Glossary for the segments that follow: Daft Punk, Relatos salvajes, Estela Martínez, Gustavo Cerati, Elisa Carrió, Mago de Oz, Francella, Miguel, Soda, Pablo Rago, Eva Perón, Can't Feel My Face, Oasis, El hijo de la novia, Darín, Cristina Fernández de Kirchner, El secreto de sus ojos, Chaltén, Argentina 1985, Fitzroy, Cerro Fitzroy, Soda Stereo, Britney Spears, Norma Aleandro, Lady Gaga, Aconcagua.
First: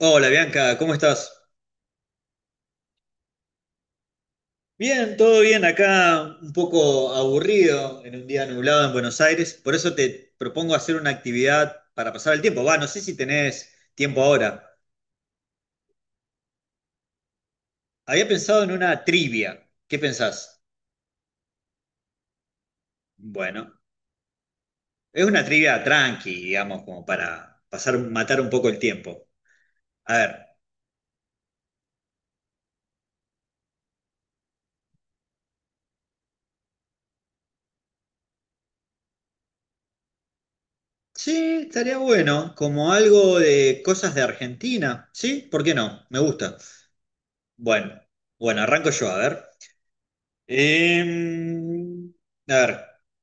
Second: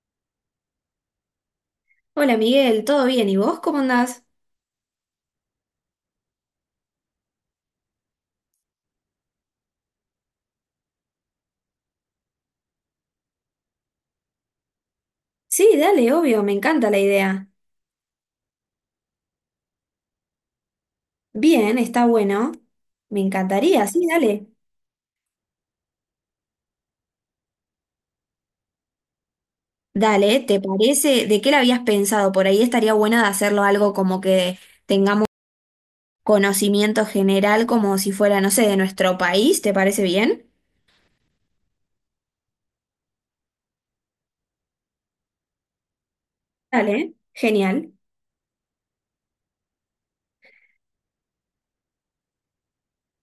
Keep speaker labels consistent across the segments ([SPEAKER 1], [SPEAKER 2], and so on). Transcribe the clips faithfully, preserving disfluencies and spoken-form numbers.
[SPEAKER 1] Hola Bianca, ¿cómo estás?
[SPEAKER 2] Hola Miguel, ¿todo bien? ¿Y vos cómo andás?
[SPEAKER 1] Bien, todo bien acá, un poco aburrido en un día nublado en Buenos Aires, por eso te propongo hacer una actividad para pasar el tiempo. Va, no sé si tenés tiempo ahora.
[SPEAKER 2] Sí, dale, obvio, me encanta la idea.
[SPEAKER 1] Había pensado en una trivia. ¿Qué pensás?
[SPEAKER 2] Bien, está bueno. Me
[SPEAKER 1] Bueno,
[SPEAKER 2] encantaría, sí, dale.
[SPEAKER 1] es una trivia tranqui, digamos, como para pasar, matar un poco el tiempo. A ver,
[SPEAKER 2] Dale, ¿te parece? ¿De qué la habías pensado? Por ahí estaría buena de hacerlo algo como que tengamos conocimiento general, como si fuera, no sé, de nuestro país, ¿te parece bien?
[SPEAKER 1] sí, estaría bueno, como algo de cosas de Argentina, ¿sí? ¿Por qué no? Me gusta.
[SPEAKER 2] Dale, genial,
[SPEAKER 1] Bueno, bueno, arranco yo, a ver. Em, a ver,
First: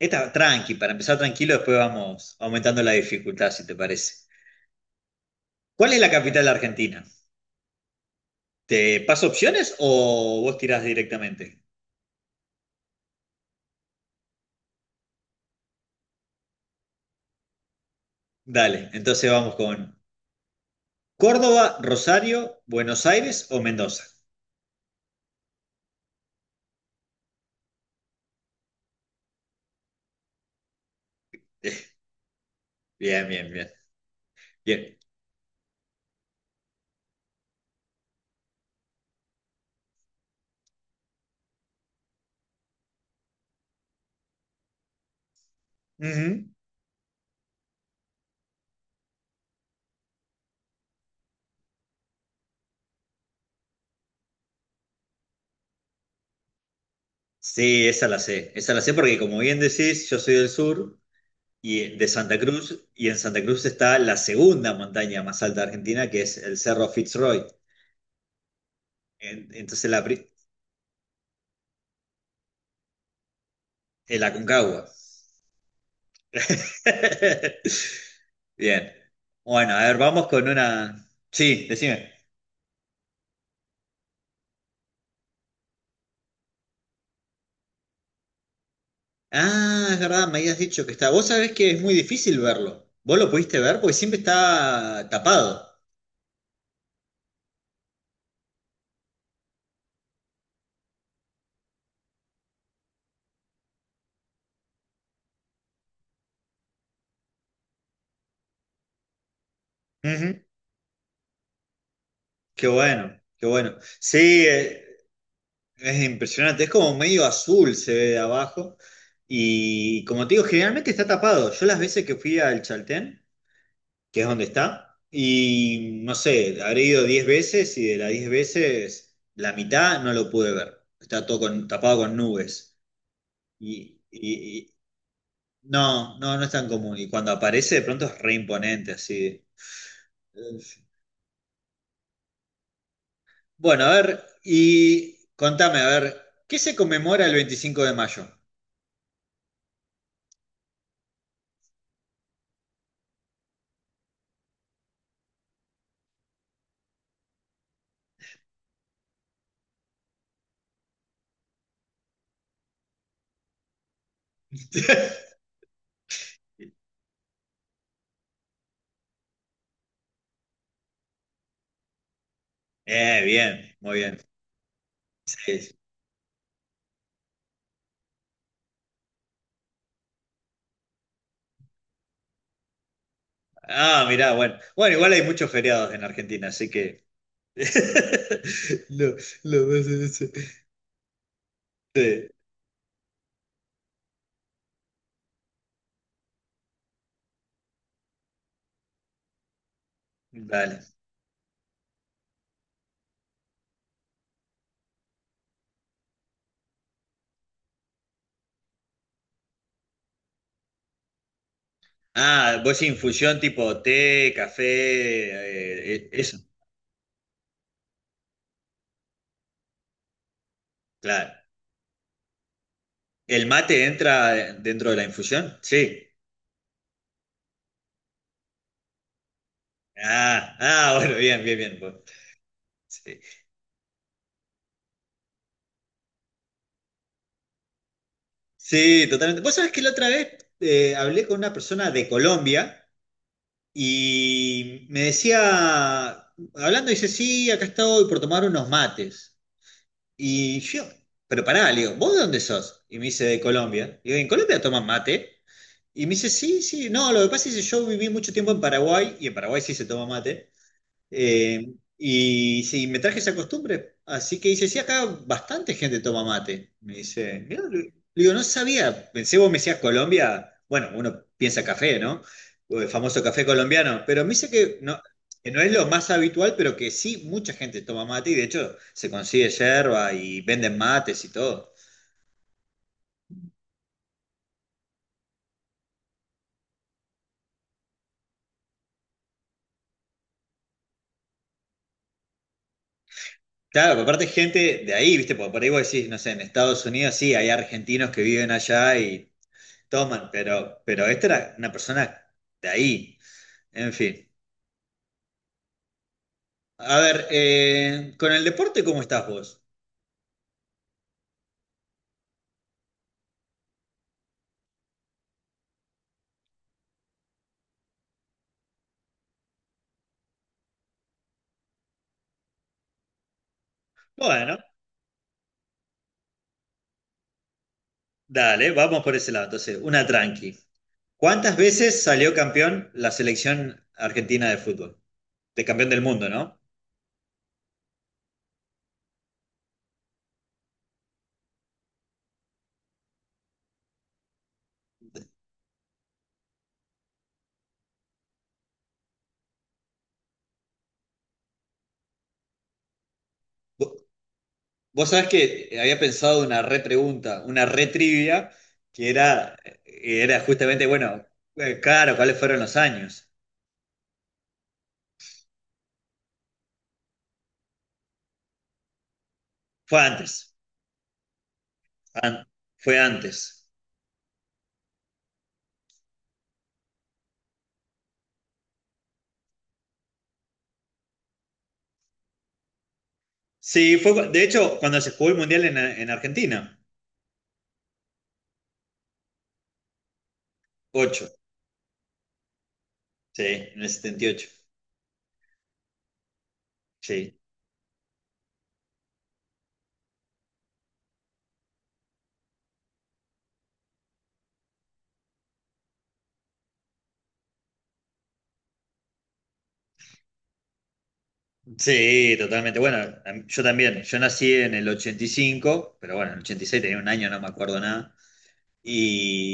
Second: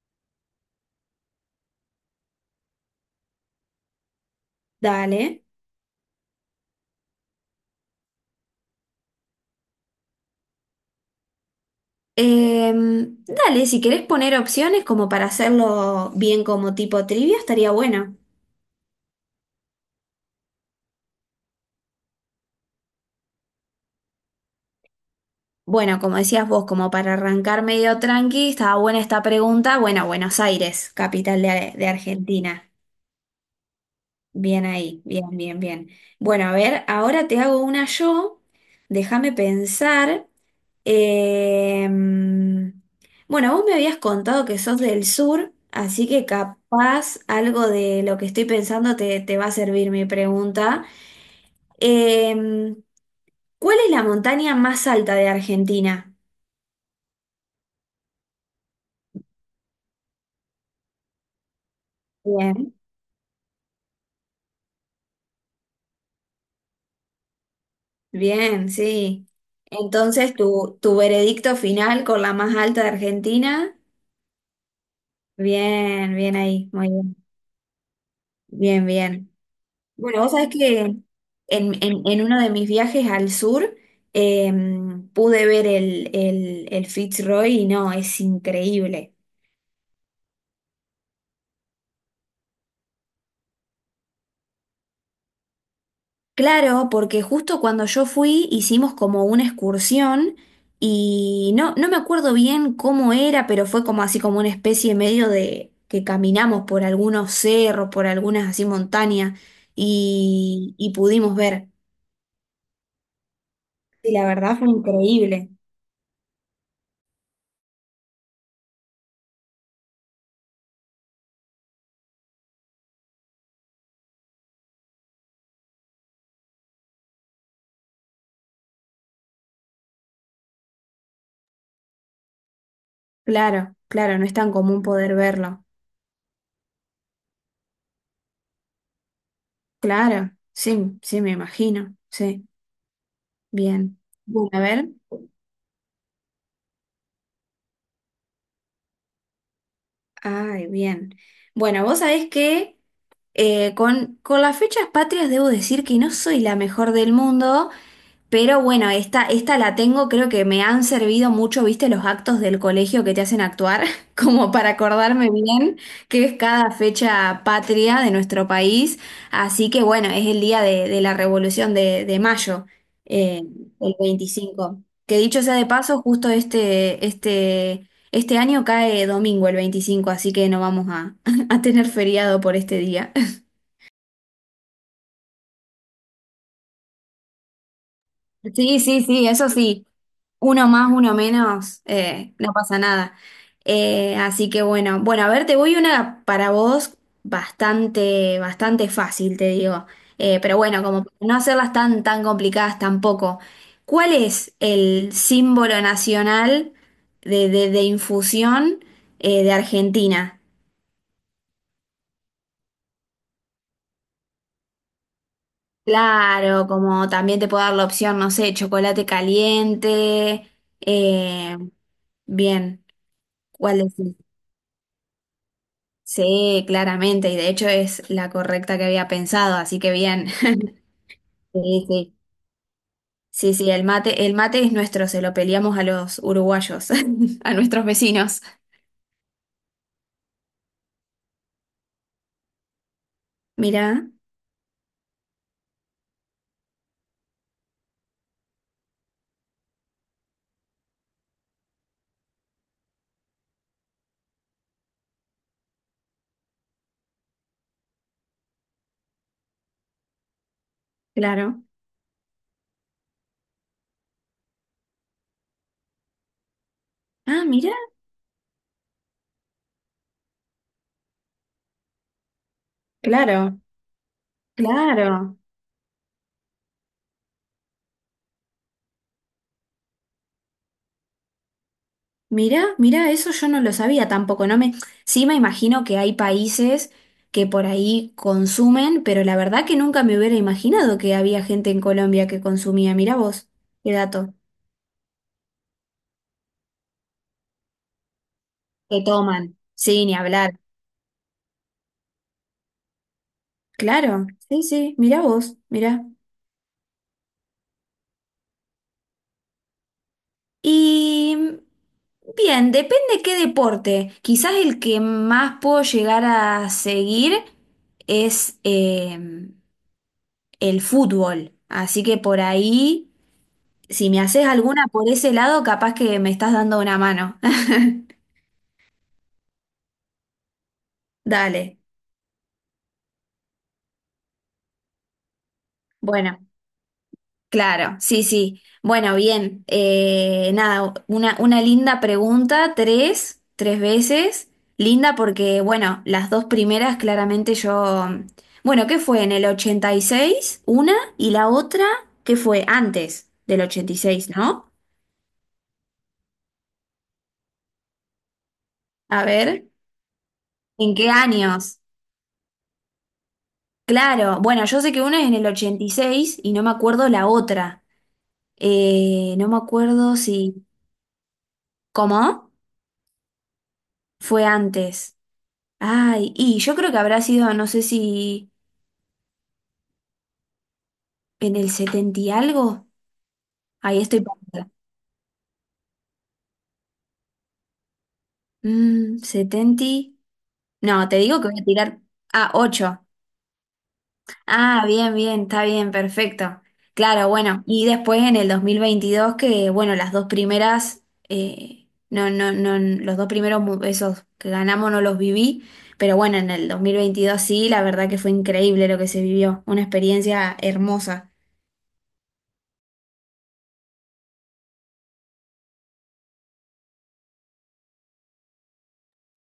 [SPEAKER 1] esta tranqui, para empezar tranquilo, después vamos aumentando la dificultad, si te parece.
[SPEAKER 2] dale.
[SPEAKER 1] ¿Cuál es la capital de Argentina? ¿Te paso opciones o vos tirás directamente?
[SPEAKER 2] Em, dale, si querés poner opciones como para hacerlo bien como tipo trivia, estaría bueno.
[SPEAKER 1] Dale, entonces vamos con Córdoba, Rosario, Buenos Aires o Mendoza.
[SPEAKER 2] Bueno, como decías vos, como para arrancar medio tranqui, estaba buena esta pregunta. Bueno, Buenos Aires, capital de, de Argentina.
[SPEAKER 1] Bien, bien, bien.
[SPEAKER 2] Bien
[SPEAKER 1] Bien.
[SPEAKER 2] ahí, bien, bien, bien. Bueno, a ver, ahora te hago una yo. Déjame pensar. Eh, bueno, vos me habías contado que sos del sur, así que
[SPEAKER 1] Ujú.
[SPEAKER 2] capaz algo de lo que estoy pensando te, te va a servir mi pregunta. Eh, ¿cuál es la montaña más alta de Argentina?
[SPEAKER 1] Sí, esa la sé. Esa la sé porque, como bien decís, yo soy del sur y de Santa Cruz, y en Santa Cruz está la segunda montaña más alta de Argentina, que es el Cerro Fitzroy.
[SPEAKER 2] Bien, sí.
[SPEAKER 1] En- Entonces la, pri-
[SPEAKER 2] Entonces, tu, tu veredicto final con la más alta de Argentina.
[SPEAKER 1] el Aconcagua.
[SPEAKER 2] Bien, bien ahí, muy bien. Bien,
[SPEAKER 1] Bien.
[SPEAKER 2] bien.
[SPEAKER 1] Bueno, a ver,
[SPEAKER 2] Bueno,
[SPEAKER 1] vamos
[SPEAKER 2] vos
[SPEAKER 1] con
[SPEAKER 2] sabés que
[SPEAKER 1] una.
[SPEAKER 2] en,
[SPEAKER 1] Sí,
[SPEAKER 2] en-
[SPEAKER 1] decime.
[SPEAKER 2] en uno de mis viajes al sur em, pude ver el, el, el Fitzroy y no, es increíble.
[SPEAKER 1] Ah, es verdad, me habías dicho que está. Vos sabés que es muy difícil verlo. ¿Vos lo pudiste ver? Porque siempre está tapado.
[SPEAKER 2] Claro, porque justo cuando yo fui hicimos como una excursión y no, no me acuerdo bien cómo era, pero fue como así como una especie medio de que caminamos por algunos cerros, por algunas así montañas
[SPEAKER 1] Ujú.
[SPEAKER 2] y, y pudimos ver.
[SPEAKER 1] Qué bueno, qué bueno.
[SPEAKER 2] Y la
[SPEAKER 1] Sí,
[SPEAKER 2] verdad fue
[SPEAKER 1] eh,
[SPEAKER 2] increíble.
[SPEAKER 1] es impresionante. Es como medio azul, se ve de abajo. Y como te digo, generalmente está tapado. Yo las veces que fui al Chaltén, que es donde está. Y no sé, habré ido diez veces y de las diez veces la mitad no lo pude ver. Está todo con- tapado con nubes.
[SPEAKER 2] Claro,
[SPEAKER 1] Y,
[SPEAKER 2] claro, no es tan
[SPEAKER 1] y- y-
[SPEAKER 2] común poder verlo.
[SPEAKER 1] no, no, no es tan común. Y cuando aparece de pronto es re imponente, así.
[SPEAKER 2] Claro, sí, sí, me imagino. Sí,
[SPEAKER 1] Bueno, a
[SPEAKER 2] bien.
[SPEAKER 1] ver,
[SPEAKER 2] Bueno, a ver.
[SPEAKER 1] y contame, a ver, ¿qué se conmemora el veinticinco de mayo?
[SPEAKER 2] Ay, bien. Bueno, vos sabés que... Eh, con, con las fechas patrias debo decir que no soy la mejor del mundo, pero bueno, esta, esta la tengo, creo que me han servido mucho, viste, los actos del colegio que te hacen actuar, como para acordarme bien que es cada fecha patria de nuestro país. Así que bueno, es el día de, de la Revolución de, de Mayo,
[SPEAKER 1] Eh,
[SPEAKER 2] eh,
[SPEAKER 1] bien,
[SPEAKER 2] el
[SPEAKER 1] muy bien.
[SPEAKER 2] veinticinco. Que dicho sea
[SPEAKER 1] Sí,
[SPEAKER 2] de
[SPEAKER 1] sí.
[SPEAKER 2] paso, justo este, este, este año cae domingo el veinticinco, así que no vamos a, a tener feriado por este día.
[SPEAKER 1] Ah, mirá, bueno. Bueno, igual hay muchos feriados en Argentina, así que...
[SPEAKER 2] Sí, sí,
[SPEAKER 1] Lo,
[SPEAKER 2] sí, eso
[SPEAKER 1] lo vas
[SPEAKER 2] sí.
[SPEAKER 1] a decir.
[SPEAKER 2] Uno más, uno menos,
[SPEAKER 1] Sí,
[SPEAKER 2] eh, no pasa nada. Eh, así que bueno, bueno, a ver, te voy una para vos bastante, bastante fácil, te digo. Eh, pero bueno,
[SPEAKER 1] dale.
[SPEAKER 2] como para no hacerlas tan, tan complicadas tampoco. ¿Cuál es el símbolo nacional de, de- de infusión eh, de Argentina?
[SPEAKER 1] Ah, vos infusión tipo té, café, eh, eh, eso,
[SPEAKER 2] Claro, como también te puedo dar la opción, no sé, chocolate caliente.
[SPEAKER 1] claro.
[SPEAKER 2] eh, bien.
[SPEAKER 1] ¿El
[SPEAKER 2] ¿Cuál
[SPEAKER 1] mate
[SPEAKER 2] es?
[SPEAKER 1] entra dentro de la infusión? Sí.
[SPEAKER 2] Sí, claramente, y de hecho es la correcta que había pensado, así que bien.
[SPEAKER 1] Ah, ah, bueno, bien, bien, bien.
[SPEAKER 2] Sí,
[SPEAKER 1] Vos.
[SPEAKER 2] sí.
[SPEAKER 1] Sí,
[SPEAKER 2] Sí, sí, el mate, el mate es nuestro, se lo peleamos a los uruguayos, a nuestros vecinos.
[SPEAKER 1] sí, totalmente. Vos sabés que la otra vez eh, hablé con una persona de Colombia
[SPEAKER 2] Mirá,
[SPEAKER 1] y me decía, hablando, dice, sí, acá estoy por tomar unos mates. Y yo, pero pará, le digo, ¿vos de dónde sos? Y me dice, de Colombia. Y digo, ¿en Colombia toman mate? Y me dice, sí, sí, no, lo que pasa es que yo viví mucho tiempo en Paraguay, y en Paraguay sí se toma mate,
[SPEAKER 2] claro.
[SPEAKER 1] eh, y sí, me traje esa costumbre. Así que dice, sí, acá bastante gente toma mate. Me
[SPEAKER 2] Ah,
[SPEAKER 1] dice, mirá,
[SPEAKER 2] mirá,
[SPEAKER 1] le digo, no sabía, pensé vos me decías Colombia, bueno, uno piensa café, ¿no? O el famoso café
[SPEAKER 2] claro,
[SPEAKER 1] colombiano, pero me dice que no,
[SPEAKER 2] claro.
[SPEAKER 1] que no es lo más habitual, pero que sí, mucha gente toma mate, y de hecho se consigue yerba y venden mates y todo.
[SPEAKER 2] Mirá, mirá, eso yo no lo sabía tampoco. No me, sí me imagino que hay países que por ahí consumen, pero la verdad que nunca me hubiera imaginado que había gente en Colombia que consumía. Mirá vos, qué
[SPEAKER 1] Claro, aparte
[SPEAKER 2] dato.
[SPEAKER 1] gente de ahí, ¿viste? Porque por ahí vos decís, no sé, en Estados Unidos sí, hay argentinos que viven allá
[SPEAKER 2] Que
[SPEAKER 1] y
[SPEAKER 2] toman. Sí, ni
[SPEAKER 1] toman,
[SPEAKER 2] hablar.
[SPEAKER 1] pero, pero esta era una persona de ahí. En
[SPEAKER 2] Claro,
[SPEAKER 1] fin.
[SPEAKER 2] sí, sí, mirá vos, mirá.
[SPEAKER 1] A ver, eh, con el deporte, ¿cómo estás vos?
[SPEAKER 2] Y bien, depende qué deporte. Quizás el que más puedo llegar a seguir es eh, el fútbol. Así que por ahí, si me haces
[SPEAKER 1] Bueno,
[SPEAKER 2] alguna por ese lado, capaz que me estás dando una mano.
[SPEAKER 1] dale, vamos por ese lado. Entonces, una tranqui. ¿Cuántas
[SPEAKER 2] Dale.
[SPEAKER 1] veces salió campeón la selección argentina de fútbol? De campeón del mundo,
[SPEAKER 2] Bueno.
[SPEAKER 1] ¿no?
[SPEAKER 2] Claro, sí, sí. Bueno, bien. Eh, nada, una, una linda pregunta, tres, tres veces. Linda porque, bueno, las dos primeras claramente yo... Bueno, ¿qué fue? En el ochenta y seis una, y la otra, ¿qué fue? Antes del ochenta y seis, ¿no?
[SPEAKER 1] Vos sabés que había pensado una repregunta, una retrivia, que
[SPEAKER 2] A
[SPEAKER 1] era,
[SPEAKER 2] ver,
[SPEAKER 1] era justamente,
[SPEAKER 2] ¿en qué
[SPEAKER 1] bueno, eh,
[SPEAKER 2] años?
[SPEAKER 1] claro, ¿cuáles fueron los años?
[SPEAKER 2] Claro, bueno, yo sé que una es en el ochenta y seis y seis y no me acuerdo la otra. Eh, no me
[SPEAKER 1] Fue
[SPEAKER 2] acuerdo
[SPEAKER 1] antes,
[SPEAKER 2] si...
[SPEAKER 1] an-
[SPEAKER 2] ¿Cómo?
[SPEAKER 1] fue antes.
[SPEAKER 2] Fue antes. Ay, y yo creo que habrá sido, no sé si en el setenta y algo.
[SPEAKER 1] Sí,
[SPEAKER 2] Ahí
[SPEAKER 1] fue,
[SPEAKER 2] estoy
[SPEAKER 1] cu- de
[SPEAKER 2] perdida.
[SPEAKER 1] hecho, cuando se jugó el Mundial en, en Argentina,
[SPEAKER 2] Mm, setenta. No, te
[SPEAKER 1] ocho,
[SPEAKER 2] digo que voy a tirar a ocho.
[SPEAKER 1] sí, en el setenta y ocho.
[SPEAKER 2] Ah, bien, bien, está bien, perfecto. Claro,
[SPEAKER 1] Sí.
[SPEAKER 2] bueno, y después en el dos mil veintidós que, bueno, las dos primeras, eh, no, no, no, los dos primeros, mu- esos que ganamos no los viví, pero bueno, en el dos mil veintidós sí, la verdad que fue increíble lo que se vivió, una experiencia hermosa.
[SPEAKER 1] Sí, totalmente. Bueno, a mí- yo también, yo nací en el ochenta y cinco pero bueno, en el ochenta y seis tenía un año, no me acuerdo nada.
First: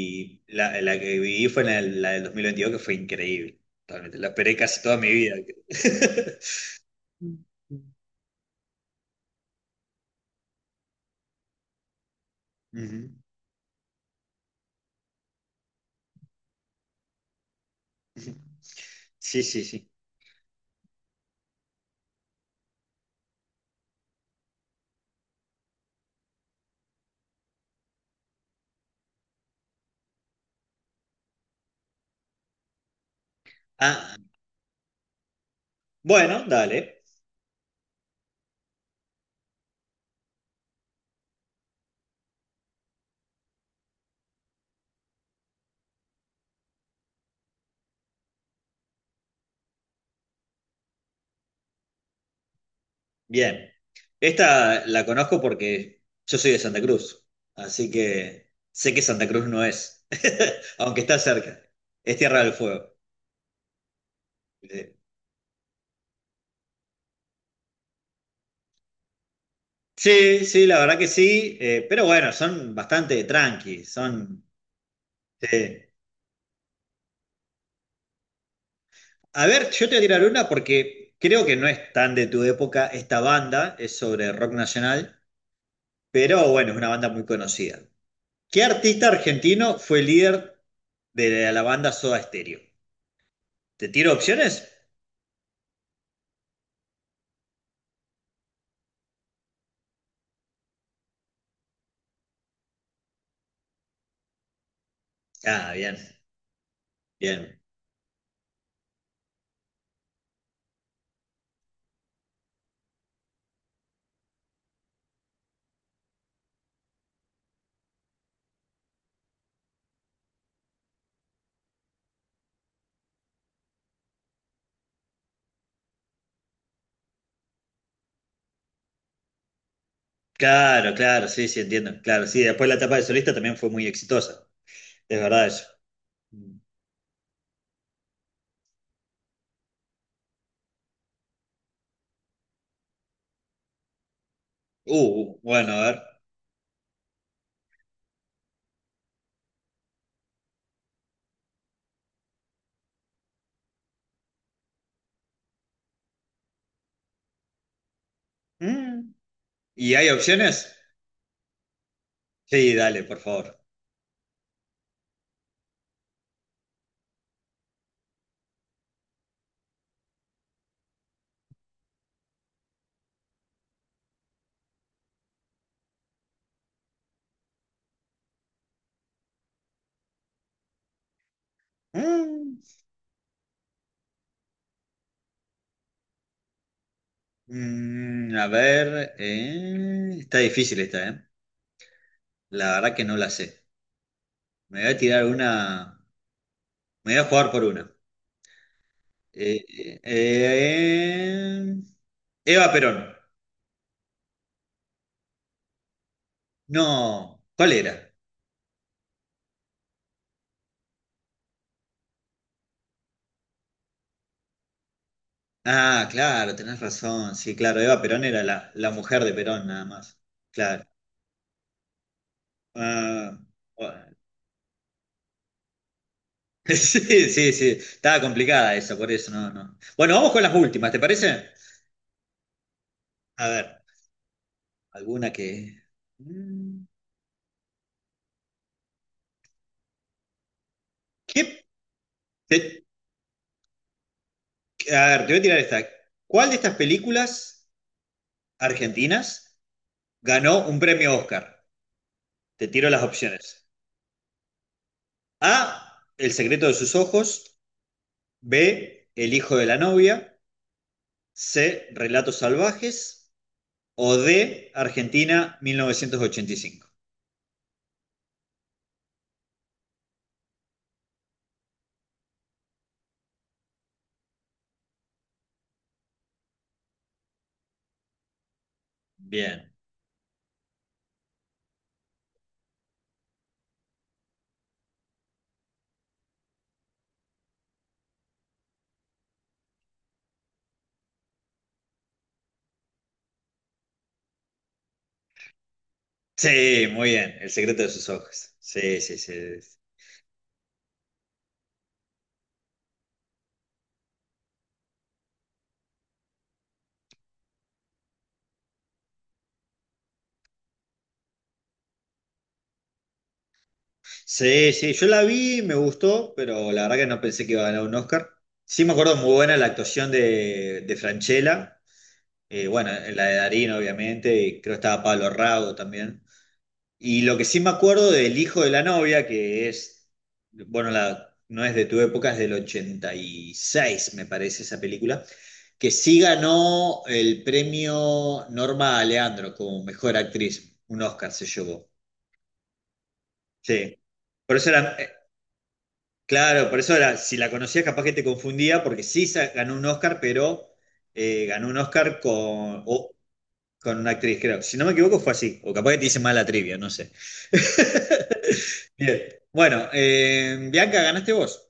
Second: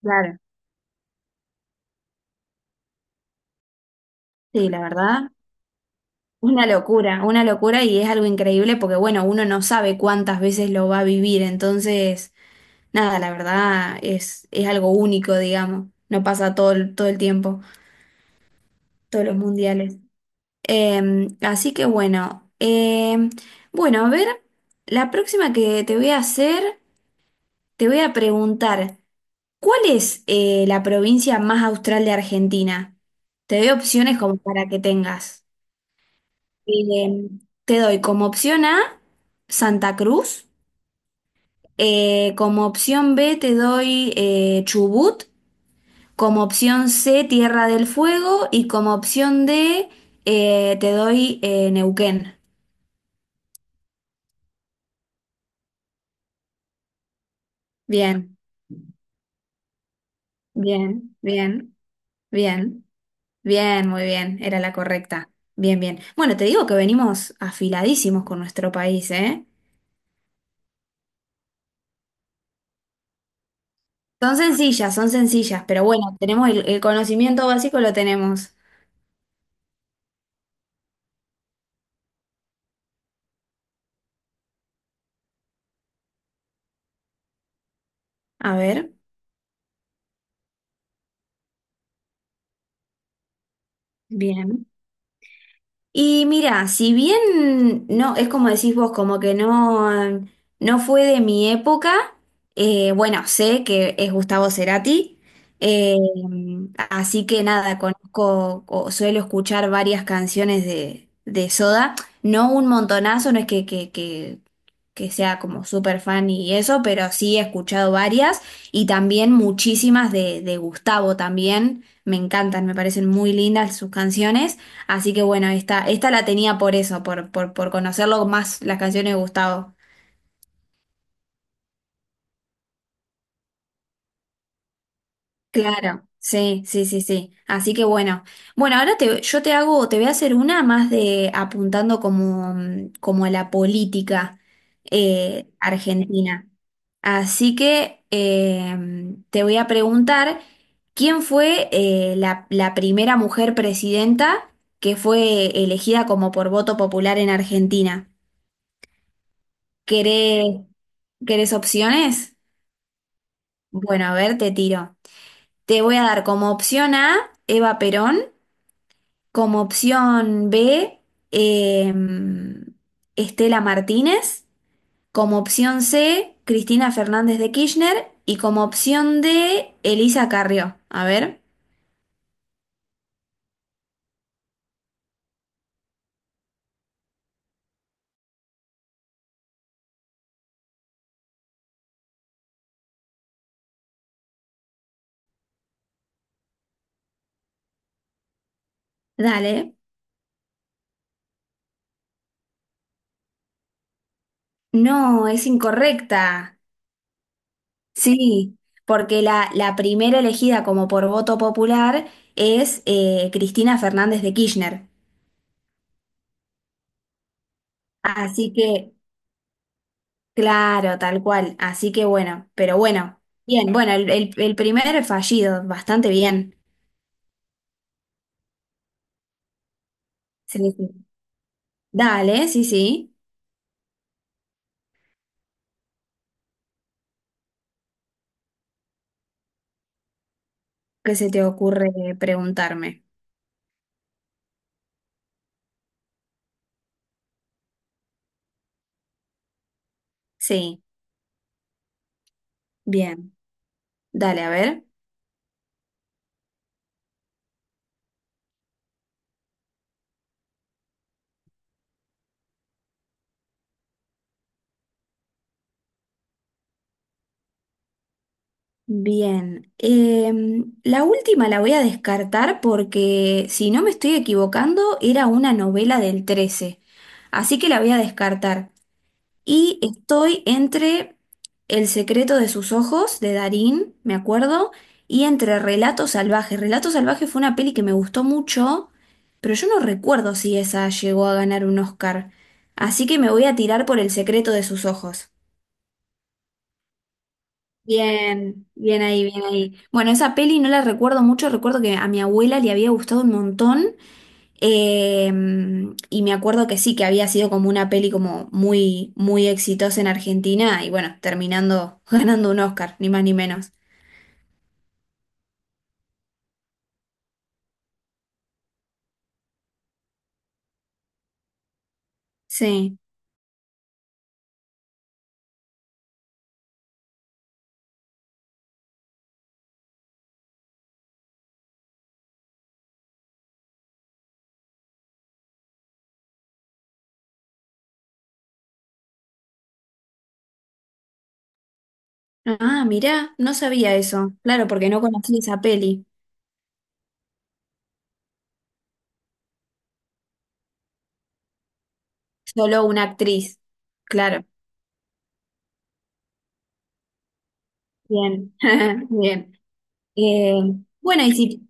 [SPEAKER 2] Claro.
[SPEAKER 1] la, la que viví fue en el- la del dos mil veintidós que fue increíble. Totalmente. La esperé
[SPEAKER 2] Sí, la
[SPEAKER 1] casi toda mi
[SPEAKER 2] verdad.
[SPEAKER 1] vida.
[SPEAKER 2] Una locura, una locura y es algo increíble porque, bueno, uno no sabe cuántas veces lo va a vivir, entonces,
[SPEAKER 1] Ujú.
[SPEAKER 2] nada, la verdad es, es algo único, digamos, no pasa todo el, todo el tiempo, todos los
[SPEAKER 1] Sí, sí, sí.
[SPEAKER 2] mundiales. Eh, así que bueno, eh, bueno, a ver, la próxima que te voy a hacer, te voy a preguntar, ¿cuál es eh, la, provincia más austral de Argentina? Te doy
[SPEAKER 1] Ah,
[SPEAKER 2] opciones como para que tengas.
[SPEAKER 1] bueno, dale.
[SPEAKER 2] Eh, te doy como opción A Santa Cruz, Eh, como opción B te doy eh, Chubut, como opción C Tierra del Fuego y como opción D eh, te doy eh, Neuquén.
[SPEAKER 1] Bien. Esta la conozco porque yo soy de Santa Cruz, así
[SPEAKER 2] Bien,
[SPEAKER 1] que sé que Santa Cruz no es, aunque
[SPEAKER 2] bien,
[SPEAKER 1] está cerca.
[SPEAKER 2] bien,
[SPEAKER 1] Es Tierra del
[SPEAKER 2] bien,
[SPEAKER 1] Fuego.
[SPEAKER 2] bien, muy bien, era la
[SPEAKER 1] Eh,
[SPEAKER 2] correcta. Bien, bien. Bueno, te digo que venimos afiladísimos con nuestro país, ¿eh?
[SPEAKER 1] Sí, sí, la verdad que sí, eh, pero bueno, son bastante tranqui,
[SPEAKER 2] Son
[SPEAKER 1] son...
[SPEAKER 2] sencillas, son
[SPEAKER 1] sí.
[SPEAKER 2] sencillas, pero bueno, tenemos el, el conocimiento básico, lo tenemos.
[SPEAKER 1] A ver, yo te voy a tirar una porque creo que no es tan de tu época esta banda, es sobre rock nacional, pero bueno, es una banda muy conocida.
[SPEAKER 2] A
[SPEAKER 1] ¿Qué
[SPEAKER 2] ver,
[SPEAKER 1] artista argentino fue el líder de la banda Soda Stereo? ¿Te tiro opciones?
[SPEAKER 2] bien. Y mira, si bien no, es como decís vos, como que no, no, fue de mi época, eh, bueno, sé que es Gustavo Cerati,
[SPEAKER 1] Ah, bien,
[SPEAKER 2] eh, así que
[SPEAKER 1] bien.
[SPEAKER 2] nada, conozco o suelo escuchar varias canciones de, de Soda, no un montonazo, no es que, que, que, que sea como súper fan y eso, pero sí he escuchado varias y también muchísimas de, de Gustavo también, me encantan, me parecen muy lindas sus canciones. Así que bueno, esta, esta la tenía por eso, por, por, por conocerlo más las canciones de Gustavo.
[SPEAKER 1] Claro, claro, sí, sí, entiendo. Claro, sí, después la etapa de solista también fue muy exitosa. Es verdad eso.
[SPEAKER 2] Claro,
[SPEAKER 1] Mm.
[SPEAKER 2] sí, sí, sí, sí. Así que bueno. Bueno, ahora te, yo te hago, te voy a hacer una más de apuntando como, mm, como a la política
[SPEAKER 1] Uh,
[SPEAKER 2] eh,
[SPEAKER 1] bueno, a ver.
[SPEAKER 2] argentina. Así que eh, te voy a preguntar quién fue eh, la, la primera mujer presidenta que fue elegida como por voto popular en Argentina.
[SPEAKER 1] Mm. ¿Y hay
[SPEAKER 2] ¿Querés,
[SPEAKER 1] opciones?
[SPEAKER 2] querés opciones?
[SPEAKER 1] Sí, dale, por favor.
[SPEAKER 2] Bueno, a ver, te tiro. Te voy a dar como opción A, Eva Perón, como opción B, eh, Estela Martínez, como opción C, Cristina Fernández de Kirchner y como opción D, Elisa Carrió. A ver,
[SPEAKER 1] Mm. Mm, a ver, eh, está difícil esta, ¿eh? La verdad que no la sé. Me voy a tirar una, me voy a jugar por una. Eh,
[SPEAKER 2] dale.
[SPEAKER 1] eh, eh, Eva Perón.
[SPEAKER 2] No, es incorrecta.
[SPEAKER 1] No, ¿cuál era?
[SPEAKER 2] Sí, porque la, la primera elegida como por voto popular es eh, Cristina Fernández de Kirchner.
[SPEAKER 1] Ah, claro, tenés razón. Sí, claro, Eva Perón era
[SPEAKER 2] Así
[SPEAKER 1] la, la
[SPEAKER 2] que,
[SPEAKER 1] mujer de Perón, nada más. Claro.
[SPEAKER 2] claro, tal cual. Así que bueno, pero bueno,
[SPEAKER 1] Ah,
[SPEAKER 2] bien, bueno, el,
[SPEAKER 1] bueno.
[SPEAKER 2] el- el primer fallido, bastante bien.
[SPEAKER 1] Sí, sí, sí. Estaba complicada esa, por eso no, no. Bueno, vamos con las
[SPEAKER 2] Sí,
[SPEAKER 1] últimas, ¿te
[SPEAKER 2] sí.
[SPEAKER 1] parece?
[SPEAKER 2] Dale, sí, sí.
[SPEAKER 1] A ver, alguna que. Mm,
[SPEAKER 2] ¿Qué se te
[SPEAKER 1] ¿qué?
[SPEAKER 2] ocurre preguntarme?
[SPEAKER 1] A ver, te voy a tirar esta. ¿Cuál de estas películas argentinas ganó un
[SPEAKER 2] Sí,
[SPEAKER 1] premio Oscar? Te tiro las
[SPEAKER 2] bien.
[SPEAKER 1] opciones.
[SPEAKER 2] Dale, a ver.
[SPEAKER 1] A, El secreto de sus ojos. B, El hijo de la novia. C, Relatos salvajes. O D, Argentina mil novecientos ochenta y cinco.
[SPEAKER 2] Bien. Em, la última la voy a descartar porque, si no me estoy equivocando, era una novela del trece. Así que la voy a descartar.
[SPEAKER 1] Bien.
[SPEAKER 2] Y estoy entre El secreto de sus ojos, de Darín, me acuerdo, y entre Relatos salvajes. Relatos salvajes fue una peli que me gustó mucho, pero yo no recuerdo si esa llegó a ganar un Oscar. Así que me voy a tirar por El secreto de sus ojos.
[SPEAKER 1] Sí, muy bien. El secreto de sus ojos.
[SPEAKER 2] Bien,
[SPEAKER 1] Sí,
[SPEAKER 2] bien
[SPEAKER 1] sí,
[SPEAKER 2] ahí,
[SPEAKER 1] sí.
[SPEAKER 2] bien ahí. Bueno, esa peli no la recuerdo mucho, recuerdo que a mi abuela le había gustado un montón. Em, y me acuerdo que sí, que había sido como una peli como muy, muy exitosa en Argentina y bueno, terminando ganando un Oscar, ni más ni menos.
[SPEAKER 1] Sí, sí. Yo la vi, me gustó, pero la verdad que no pensé que iba a ganar un Oscar. Sí me acuerdo, muy buena la actuación de, de Francella. Eh, bueno,
[SPEAKER 2] Sí.
[SPEAKER 1] la de Darín, obviamente, y creo que estaba Pablo Rago también. Y lo que sí me acuerdo del hijo de la novia, que es, bueno, la, no es de tu época, es del ochenta y seis, me parece esa película, que sí ganó el premio Norma Aleandro como mejor actriz, un Oscar se llevó.
[SPEAKER 2] Ah, mirá, no sabía
[SPEAKER 1] Sí.
[SPEAKER 2] eso.
[SPEAKER 1] Por
[SPEAKER 2] Claro,
[SPEAKER 1] eso
[SPEAKER 2] porque
[SPEAKER 1] era,
[SPEAKER 2] no
[SPEAKER 1] eh,
[SPEAKER 2] conocí esa peli.
[SPEAKER 1] claro, por eso era, si la conocías capaz que te confundía, porque sí sa- ganó un Oscar, pero eh, ganó un Oscar con,
[SPEAKER 2] Solo una
[SPEAKER 1] o-
[SPEAKER 2] actriz.
[SPEAKER 1] con una actriz,
[SPEAKER 2] Claro.
[SPEAKER 1] creo. Si no me equivoco, fue así. O capaz que te hice mal la trivia, no sé.
[SPEAKER 2] Bien,
[SPEAKER 1] Bien.
[SPEAKER 2] bien.
[SPEAKER 1] Bueno, eh,
[SPEAKER 2] Eh,
[SPEAKER 1] Bianca,
[SPEAKER 2] bueno,
[SPEAKER 1] ganaste
[SPEAKER 2] y si...
[SPEAKER 1] vos.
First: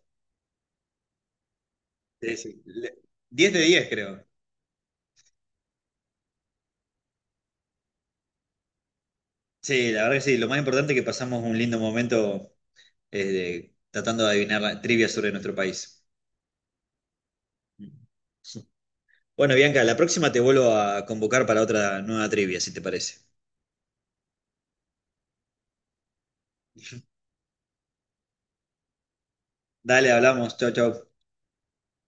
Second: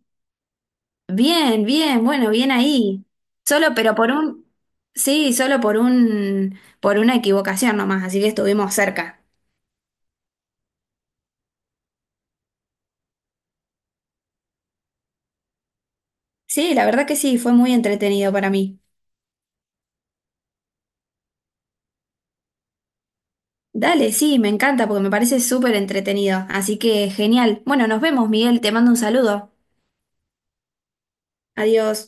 [SPEAKER 2] Bien, bien, bueno,
[SPEAKER 1] Sí,
[SPEAKER 2] bien
[SPEAKER 1] sí. Le-
[SPEAKER 2] ahí.
[SPEAKER 1] diez de
[SPEAKER 2] Solo,
[SPEAKER 1] diez,
[SPEAKER 2] pero por
[SPEAKER 1] creo.
[SPEAKER 2] un... Sí, solo por un... por una equivocación nomás, así que estuvimos cerca.
[SPEAKER 1] Sí, la verdad que sí. Lo más importante es que pasamos un lindo momento eh, de- tratando de adivinar la trivia sobre nuestro país.
[SPEAKER 2] Sí, la verdad que sí, fue muy entretenido para mí.
[SPEAKER 1] Bueno, Bianca, la próxima te vuelvo a convocar para otra nueva trivia, si te parece.
[SPEAKER 2] Dale, sí, me encanta porque me parece súper entretenido. Así que genial. Bueno, nos vemos, Miguel. Te mando un saludo.
[SPEAKER 1] Dale, hablamos. Chau, chau.
[SPEAKER 2] Adiós.